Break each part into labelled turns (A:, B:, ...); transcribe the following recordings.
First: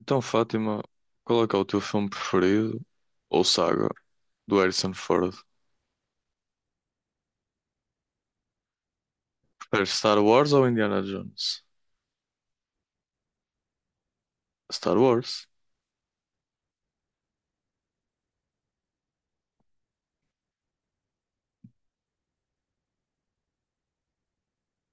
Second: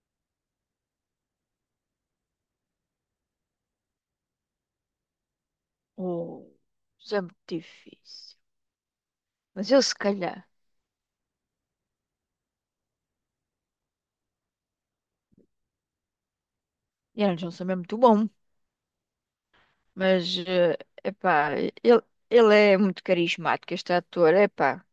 A: Então, Fátima, qual é que é o teu filme preferido ou saga do Harrison Ford?
B: Oh, isso é muito difícil. Mas ele,
A: Preferes
B: se
A: Star
B: calhar,
A: Wars ou Indiana Jones? Star Wars.
B: Indiana Jones também é muito bom. Mas, epá, ele, ele é muito carismático, este ator, epá.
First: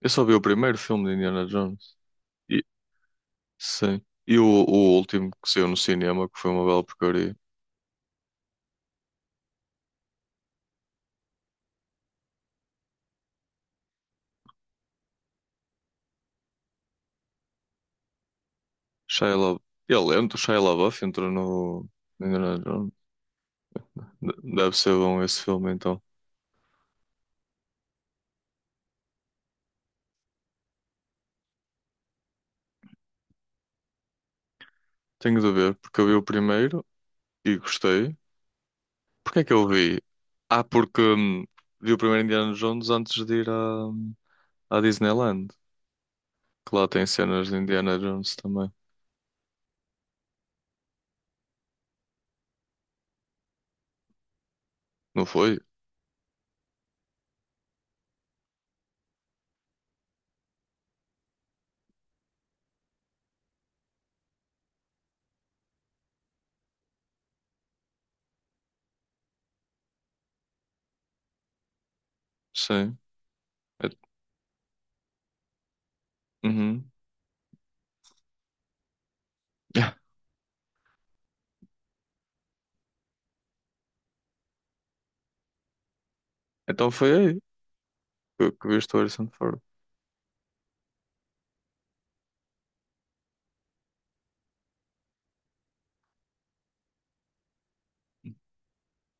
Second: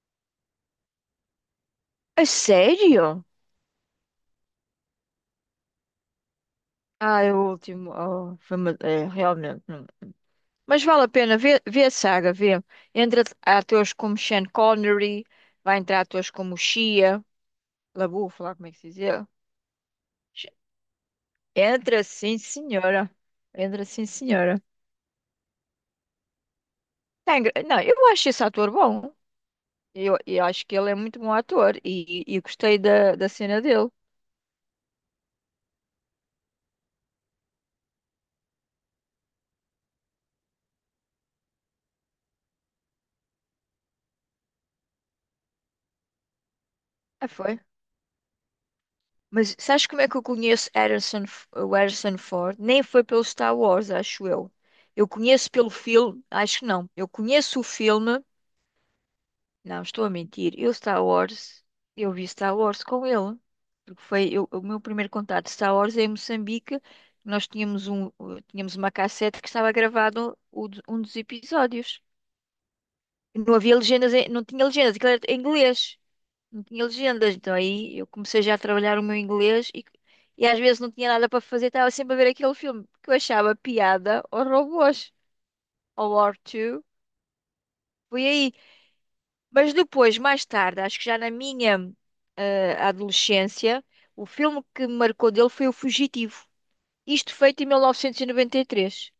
A: Eu só vi o primeiro filme de Indiana Jones.
B: A
A: E,
B: sério?
A: sim. E o último que saiu no cinema, que foi uma bela
B: Ah, é
A: porcaria.
B: o último. Oh, é, realmente. Não. Mas vale a pena ver, ver a saga, ver. Entra atores como Sean Connery, vai entrar atores como Shia LaBeouf, lá como é que se diz ele.
A: Shia La... Ele entra, o Shia LaBeouf entrou no
B: Entra
A: no
B: sim,
A: Indiana Jones.
B: senhora. Entra sim, senhora.
A: Deve ser bom esse filme, então.
B: Não, eu acho esse ator bom. Eu acho que ele é muito bom ator e gostei da cena dele.
A: Tenho de ver, porque eu vi o primeiro e gostei. Porquê é que eu vi? Ah, porque vi o primeiro Indiana Jones antes de ir a à Disneyland, que lá tem
B: Ah,
A: cenas de
B: foi.
A: Indiana Jones também.
B: Mas sabes como é que eu conheço o Harrison Ford? Nem foi pelo Star Wars, acho eu. Eu
A: Não
B: conheço
A: foi?
B: pelo filme, acho que não. Eu conheço o filme. Não, estou a mentir. Eu vi Star Wars com ele. Porque o meu primeiro contato de Star Wars é em Moçambique. Nós tínhamos um, Tínhamos uma cassete que estava gravado um dos episódios.
A: Sim.
B: Não havia
A: É-
B: legendas, não tinha legendas, aquilo era em inglês. Não tinha
A: Uhum.
B: legendas. Então aí eu comecei já a trabalhar o meu inglês e,
A: Yeah.
B: e às vezes não tinha nada para fazer, estava sempre a ver aquele filme que eu achava piada aos robôs, ao War 2.
A: Então foi aí
B: Foi
A: que,
B: aí.
A: viste o Harrison Ford.
B: Mas depois, mais tarde, acho que já na minha adolescência, o filme que me marcou dele foi O Fugitivo. Isto feito em 1993.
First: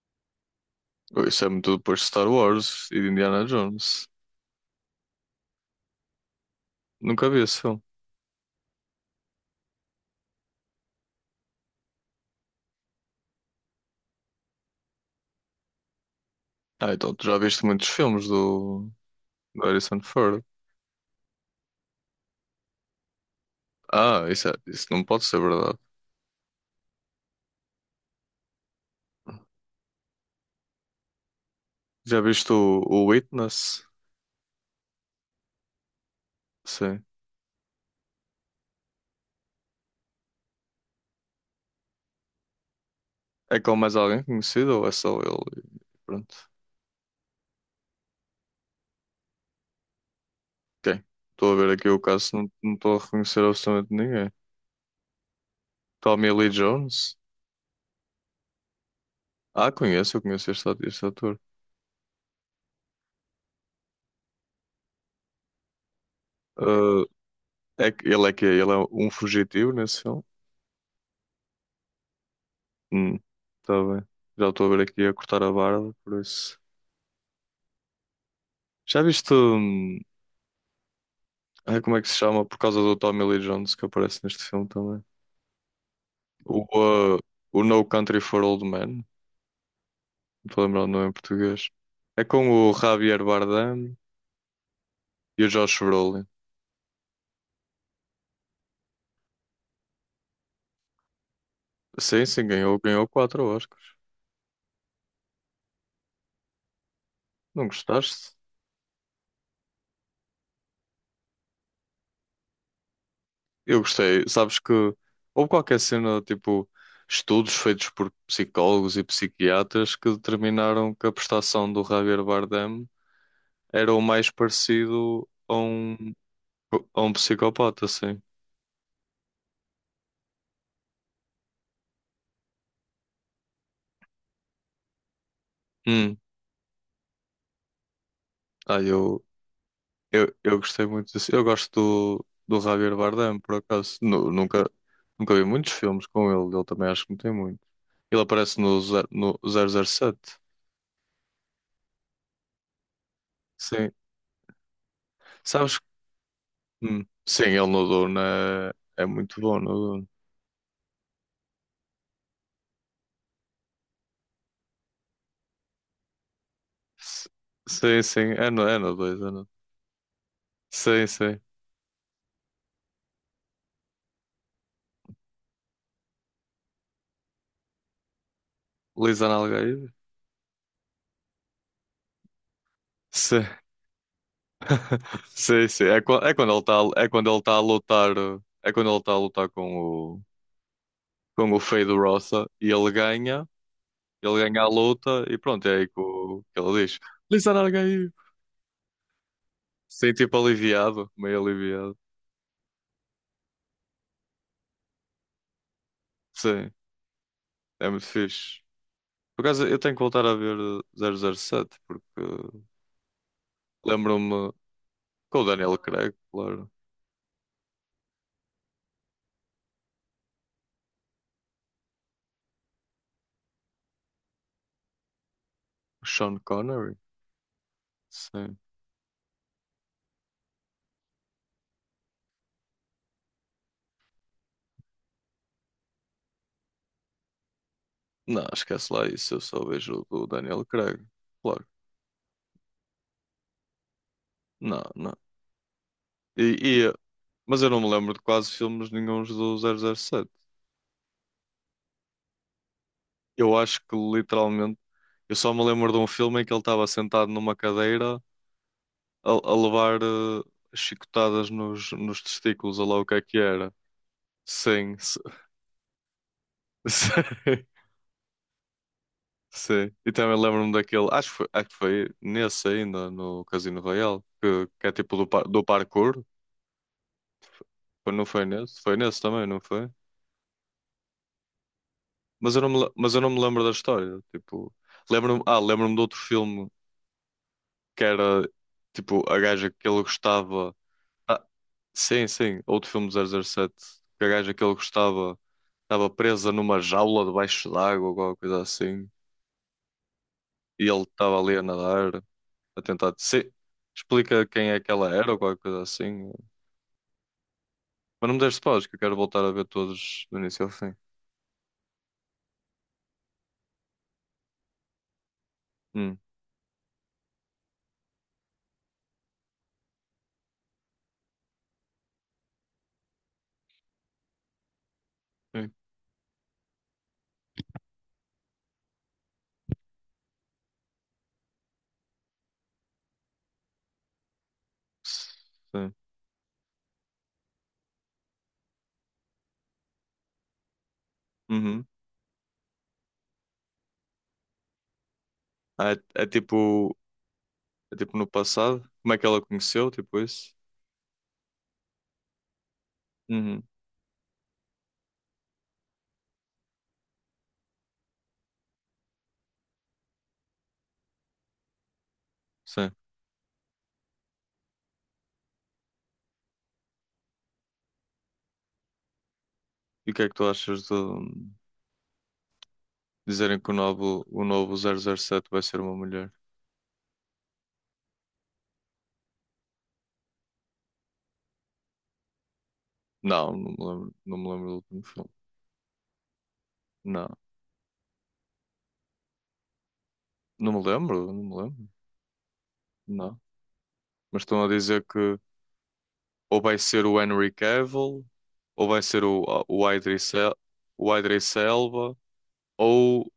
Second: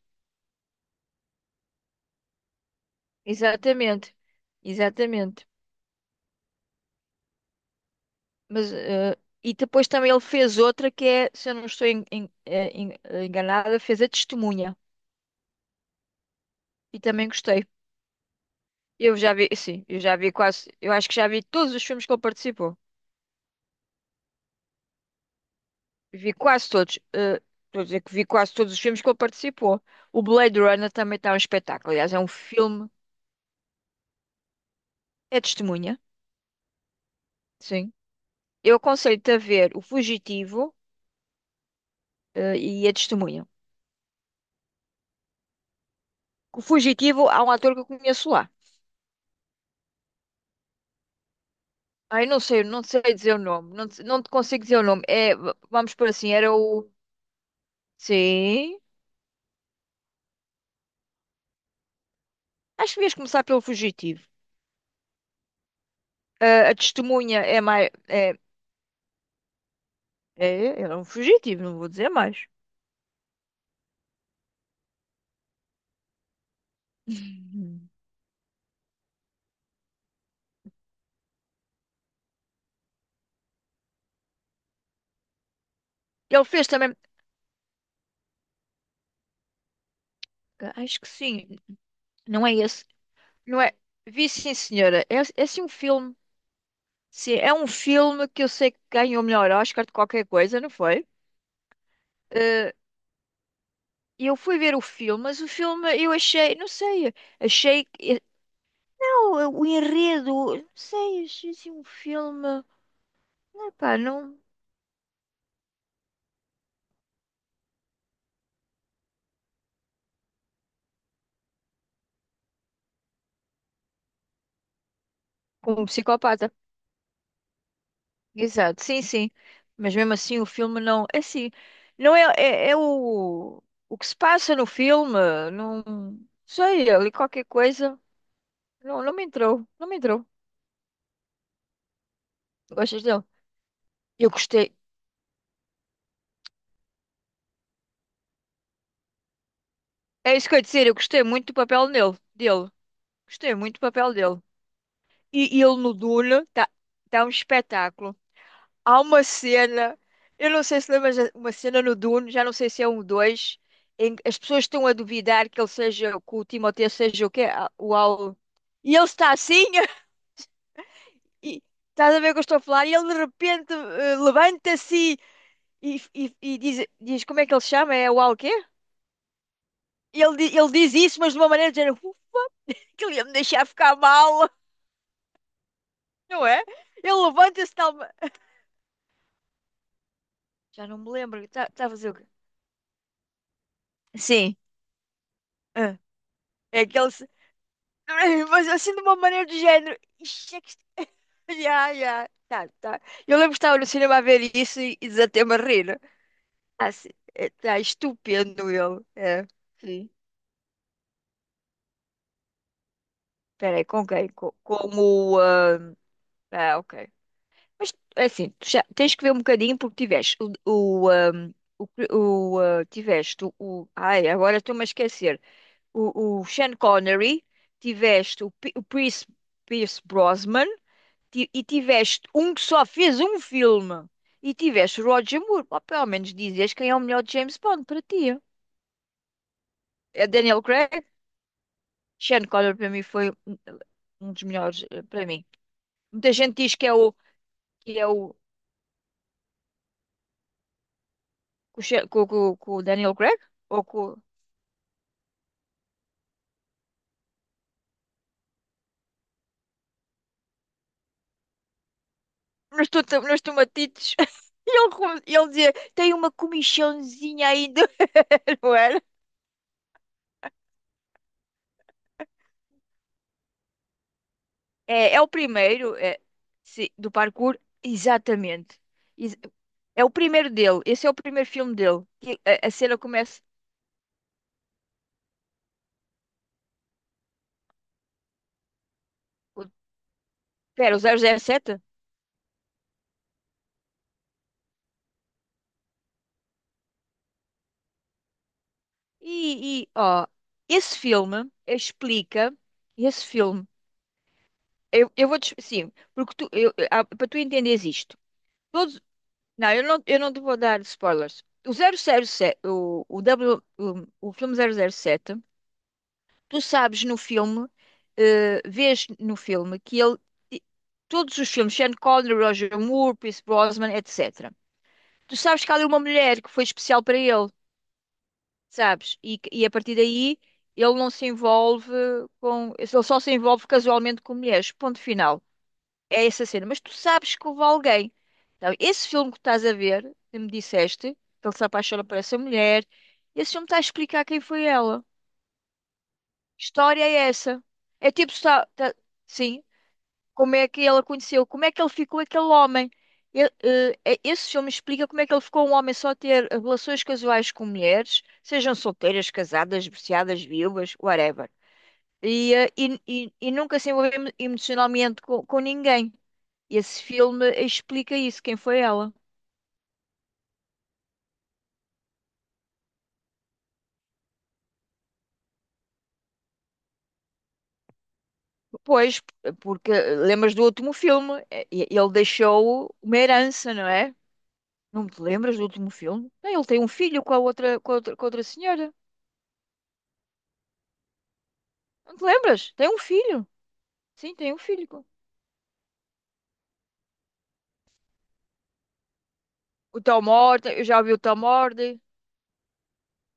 A: Oh, isso é muito depois de Star Wars e de Indiana Jones.
B: Exatamente. Exatamente.
A: Nunca vi esse filme.
B: Mas, e depois também ele fez outra que é, se eu não estou enganada, fez A Testemunha.
A: Ah,
B: E
A: então tu
B: também
A: já viste
B: gostei.
A: muitos filmes do,
B: Eu já vi,
A: do
B: sim,
A: Harrison Ford.
B: eu acho que já vi todos os filmes que ele participou.
A: Ah, isso, isso não pode ser verdade.
B: Vi quase todos. Estou a dizer que vi quase todos os filmes que ele participou. O Blade Runner também está um espetáculo. Aliás, é
A: Já
B: um
A: viste
B: filme,
A: o Witness?
B: é testemunha,
A: Sim.
B: sim. Eu aconselho-te a ver O Fugitivo, e a Testemunha.
A: É com mais alguém conhecido ou é só ele? Pronto.
B: O Fugitivo, há um ator que eu conheço lá.
A: Ok. Estou a ver aqui o
B: Ai,
A: caso,
B: não sei,
A: não
B: não
A: estou a
B: sei dizer o
A: reconhecer
B: nome. Não,
A: absolutamente
B: não
A: ninguém.
B: te consigo dizer o nome. É, vamos por
A: Tommy
B: assim,
A: Lee
B: era o.
A: Jones?
B: Sim.
A: Ah, conheço, eu conheço este, este ator.
B: Acho que devias começar pelo Fugitivo. Eh, a
A: Ah,
B: Testemunha é
A: é,
B: mais.
A: ele é um fugitivo nesse filme?
B: É, ele é um fugitivo, não vou dizer mais.
A: Hum, tá bem. Já estou a ver aqui a cortar a barba, por isso.
B: Uhum.
A: Já viste, ai, como é que se chama? Por causa do Tommy Lee Jones que aparece neste filme também.
B: Ele
A: O,
B: fez também.
A: ah, o No Country for Old Men. Não estou a lembrar o
B: Acho que
A: nome em
B: sim.
A: português. É
B: Não é
A: com o
B: esse.
A: Javier
B: Não é?
A: Bardem
B: Vi sim, senhora. É,
A: e
B: é
A: o
B: sim um
A: Josh
B: filme.
A: Brolin.
B: Sim, é um filme que eu sei que ganhou o melhor Oscar de qualquer coisa, não foi?
A: Sim, sim,
B: Eh,
A: ganhou, ganhou quatro Oscars.
B: eu fui ver o filme, mas o filme eu achei, não sei,
A: Não
B: achei que.
A: gostaste?
B: Não, o enredo, não sei, achei assim um filme.
A: Eu
B: Epá,
A: gostei,
B: não.
A: sabes que houve qualquer cena, tipo, estudos feitos por psicólogos e psiquiatras que determinaram que a prestação do Javier Bardem era o mais parecido
B: Como um psicopata.
A: a um psicopata, assim.
B: Exato, sim, sim. Mas mesmo assim o filme não. É assim, não é, é o que se passa no filme.
A: Hum.
B: Não sei, ali qualquer coisa.
A: Ah,
B: Não, não me
A: eu,
B: entrou. Não me entrou.
A: eu, eu gostei muito disso. Eu gosto do, do Javier
B: Gostas dele?
A: Bardem, por acaso.
B: Eu gostei.
A: Nunca vi muitos filmes com ele, ele também acho que não tem muito. Ele aparece no, no zero zero
B: É
A: sete
B: isso que eu ia dizer, eu gostei muito do papel nele, dele. Gostei muito do
A: Sim.
B: papel dele. E ele
A: Sabes.
B: no Dune está tá
A: Hum.
B: tá um
A: Sim, ele no
B: espetáculo.
A: Duna
B: Há
A: é, é
B: uma
A: muito bom no
B: cena,
A: Duna.
B: eu não sei se lembras, uma cena no Dune, já não sei se é um dois, em que as pessoas estão a duvidar que ele seja, que o Timothée seja
A: S-
B: o quê? Ah, o
A: Sim, sim,
B: Al.
A: é no
B: E ele
A: 2 é
B: está
A: no...
B: assim,
A: Sim, sim.
B: e estás a ver o que eu estou a falar, e ele de repente levanta-se e diz, como é que ele se chama? É o Al quê?
A: Lisa Nalgaide?
B: E ele, ele diz isso, mas de uma maneira de género, "Uf, que ele ia me
A: Sim.
B: deixar ficar mal,"
A: Sim, sim. É, é
B: não
A: quando ele
B: é?
A: está é
B: Ele
A: quando ele tá a
B: levanta-se de tal.
A: lutar, é quando ele está a lutar
B: Já não me lembro,
A: com o
B: está tá tá a
A: Fade
B: fazer o quê?
A: Roça e ele
B: Sim.
A: ganha a luta e pronto, é aí que,
B: Ah,
A: que
B: é
A: ele diz.
B: aquele.
A: Lisa Nalgaide.
B: Ai, mas assim, de uma maneira do género.
A: Sim, tipo
B: "Ixi, é que
A: aliviado, meio
B: isto- Já,
A: aliviado.
B: já. Tá, tá." Eu lembro que estava no cinema a ver isso e desatei-me a rir.
A: Sim,
B: Assim, está
A: é muito fixe.
B: estupendo ele.
A: Por
B: É.
A: acaso eu tenho que
B: Sim.
A: voltar a ver 007, porque
B: Peraí, com quem?
A: lembro-me. Com o Daniel Craig, claro.
B: Ah, ok. Mas é assim, tu já tens que ver um bocadinho porque tiveste Ai, agora estou-me a esquecer.
A: O Sean
B: O Sean
A: Connery?
B: Connery, tiveste
A: Sim.
B: O Pierce, Pierce Brosnan, e tiveste um que só fez um filme e tiveste Roger Moore, pá, pelo menos dizias quem é o melhor James Bond para ti.
A: Não, esquece lá isso. Eu só vejo o do
B: É Daniel
A: Daniel Craig.
B: Craig?
A: Claro.
B: Sean Connery para mim foi um dos
A: Não,
B: melhores,
A: não.
B: para mim. Muita gente
A: E,
B: diz que é
A: e-
B: o
A: mas eu não me
B: que é
A: lembro de
B: o
A: quase filmes nenhuns do 007.
B: com o que o Daniel Craig
A: Eu acho
B: ou
A: que
B: com
A: literalmente eu só me lembro de um filme em que ele estava sentado numa cadeira a levar chicotadas nos, nos testículos, ou lá o que é que
B: nos
A: era.
B: tomatitos. E ele,
A: Sim.
B: ele dizia, tem uma
A: Sim.
B: comichãozinha ainda, não era?
A: Sim. E também lembro-me daquele, acho que foi nesse ainda, no Casino Royale, que é
B: É,
A: tipo
B: é
A: do,
B: o
A: do
B: primeiro é,
A: parkour.
B: sim, do parkour,
A: Não foi nesse?
B: exatamente.
A: Foi nesse
B: Ex-
A: também, não foi?
B: É o primeiro dele. Esse é o primeiro filme dele. Que A, a cena
A: Mas eu não me
B: começa.
A: lembro da história. Tipo, lembro-me, ah, lembro-me de outro filme que era tipo a gaja
B: o-
A: que ele gostava.
B: Pera, o
A: Ah,
B: 007?
A: sim, sim, outro filme do 007. Que a gaja que ele gostava estava presa numa jaula debaixo d'água ou alguma coisa assim.
B: E ó,
A: E
B: esse
A: ele estava
B: filme
A: ali a nadar,
B: explica.
A: a tentar.
B: Esse
A: Sim,
B: filme.
A: explica quem é que ela
B: Eu
A: era ou
B: vou te.
A: qualquer coisa
B: Sim,
A: assim.
B: porque para tu entenderes isto.
A: Mas não me deste pausas, que eu
B: Todos,
A: quero voltar a ver
B: não, eu
A: todos
B: não
A: do
B: te vou
A: início ao
B: dar
A: fim.
B: spoilers. O 007, o filme 007.
A: Hum.
B: Tu sabes no filme, vês no filme que ele, todos os filmes, Sean Connery, Roger Moore, Pierce Brosnan, etc. Tu sabes que
A: Sim.
B: há ali uma mulher que foi especial para ele, sabes? E, e a partir daí ele não se envolve com. Ele só se envolve casualmente com mulheres. Ponto final.
A: Sim.
B: É essa cena. Mas tu sabes que houve alguém. Então, esse filme que estás a ver, que me disseste, que ele se
A: Uhum.
B: apaixona por essa mulher, esse filme está a explicar quem foi ela.
A: Ah, é, é tipo.
B: História é essa.
A: É
B: É
A: tipo no
B: tipo, está,
A: passado.
B: tá-
A: Como é que ela
B: sim,
A: conheceu? Tipo isso?
B: como é que ela conheceu, como é que ele ficou aquele homem. Ele,
A: Uhum.
B: esse filme explica como é que ele ficou um homem só a ter relações casuais com mulheres, sejam solteiras, casadas, divorciadas, viúvas, whatever. E, eh,
A: Sim.
B: e, e, e nunca se envolveu emocionalmente com ninguém. Esse filme explica isso, quem foi ela.
A: E o que é que tu achas de dizerem que o novo 007 vai ser uma mulher?
B: Pois, porque lembras do último filme, ele deixou uma
A: Não, não
B: herança,
A: me
B: não
A: lembro,
B: é?
A: não me lembro do último
B: Não te
A: filme.
B: lembras do último filme? Não, ele tem um filho
A: Não.
B: com a outra, com a outra, com a outra senhora.
A: Não me lembro, não me lembro.
B: Não te lembras? Tem um
A: Não.
B: filho. Sim,
A: Mas
B: tem um
A: estão a
B: filho.
A: dizer que ou vai ser o Henry Cavill, ou vai ser o, o
B: O Tom
A: Idris El-
B: Hardy, eu já vi
A: o
B: o Tom
A: Idris
B: Hardy.
A: Elba. Ou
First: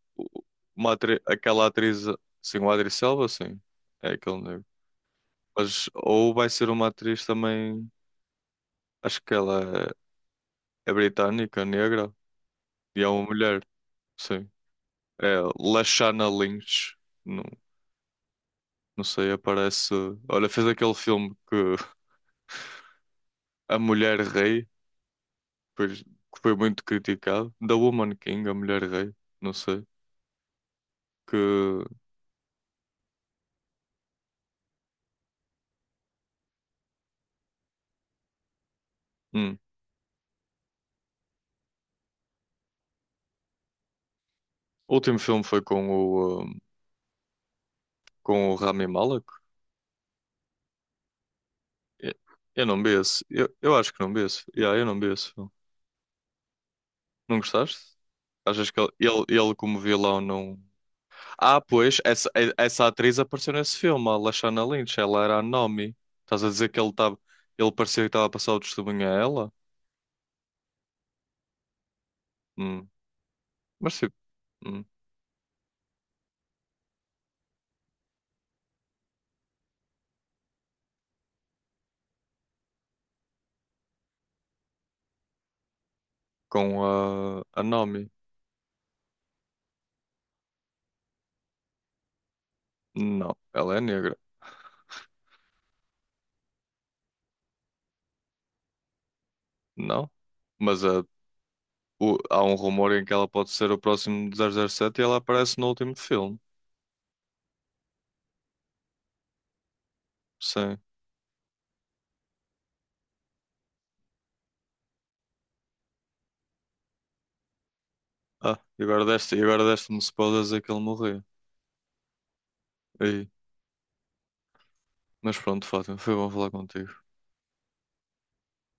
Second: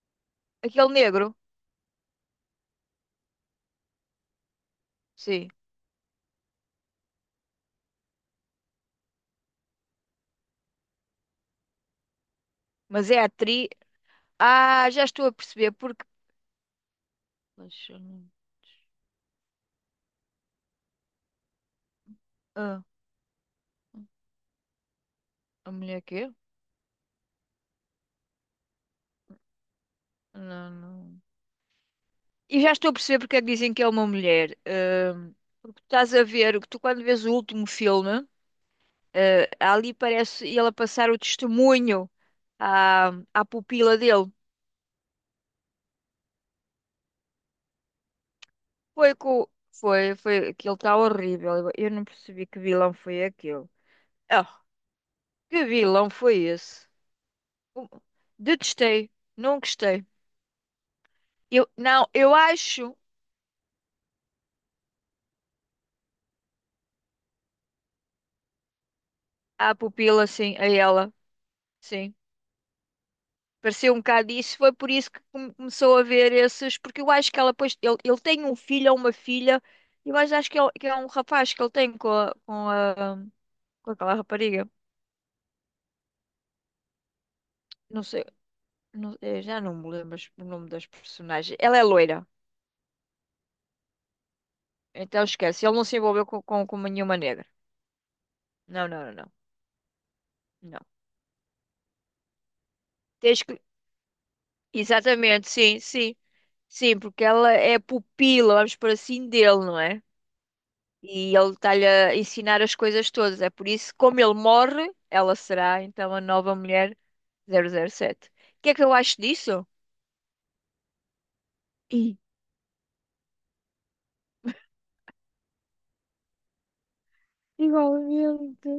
B: Aquele negro.
A: aquela atriz, sim, o Adri Selva, sim, é aquele negro.
B: Sim.
A: Mas, ou vai ser uma atriz também, acho que ela é, é britânica, negra, e é
B: Mas é
A: uma mulher,
B: atriz.
A: sim.
B: Ah, já estou a
A: É
B: perceber porque.
A: Lashana Lynch, não,
B: Deixa eu não-
A: não sei, aparece. Olha, fez aquele filme que
B: Ah,
A: A Mulher Rei,
B: a mulher
A: pois,
B: quê?
A: que foi muito criticado, The Woman King, A Mulher Rei, não sei,
B: Não, não.
A: que.
B: E já estou a perceber porque é que dizem que é uma mulher. Porque estás a ver, que tu quando vês o último filme, ah,
A: Hum,
B: ali parece ele a passar o testemunho à, à pupila dele.
A: o último filme foi com o Rami
B: Foi
A: Malek.
B: com. Foi, foi. Aquilo está horrível. Eu não
A: Eu
B: percebi que
A: eu não
B: vilão
A: mereço.
B: foi
A: Eu,
B: aquele.
A: eu acho que não mereço.
B: Oh,
A: Yeah, eu não mereço.
B: que vilão foi esse?
A: Não gostaste?
B: Um-
A: Achas que ele,
B: Detestei.
A: ele, ele
B: Não
A: como
B: gostei.
A: vilão não. Ah,
B: Eu,
A: pois,
B: não,
A: essa,
B: Eu
A: essa
B: acho
A: atriz apareceu nesse filme, a Lashana Lynch. Ela era a Naomi. Estás a dizer que ele estava. Ele parecia que estava a passar o testemunho a ela?
B: a pupila, sim, a ela, sim.
A: Hum.
B: Pareceu um
A: Mas tipo,
B: bocado isso. Foi
A: hum.
B: por isso que começou a ver esses. Porque eu acho que ela, pois, ele tem um filho ou uma filha. Eu acho que é um rapaz que ele tem com a, com a, com aquela rapariga.
A: Com a
B: Não
A: Naomi.
B: sei, eu já não me lembro o nome das personagens. Ela é loira.
A: Não, ela é negra.
B: Então esquece, ele não se envolveu com nenhuma negra. Não, não, não, não.
A: Não.
B: Não.
A: Mas a, há um rumor em que ela
B: Tens
A: pode
B: que...
A: ser o próximo 007 e ela
B: Exatamente,
A: aparece no
B: sim,
A: último
B: sim.
A: filme.
B: Sim, porque ela é pupila, vamos por assim, dele, não é?
A: Sim.
B: E ele está-lhe a ensinar as coisas todas. É por isso, que, como ele morre, ela será então a nova mulher 007. O
A: Ah,
B: que é
A: e
B: que eu
A: agora
B: acho
A: deste, e agora
B: disso?
A: deste-me spoilers a que ele morreu.
B: Ih,
A: Aí. Mas pronto, Fátima, foi bom falar contigo.
B: igualmente.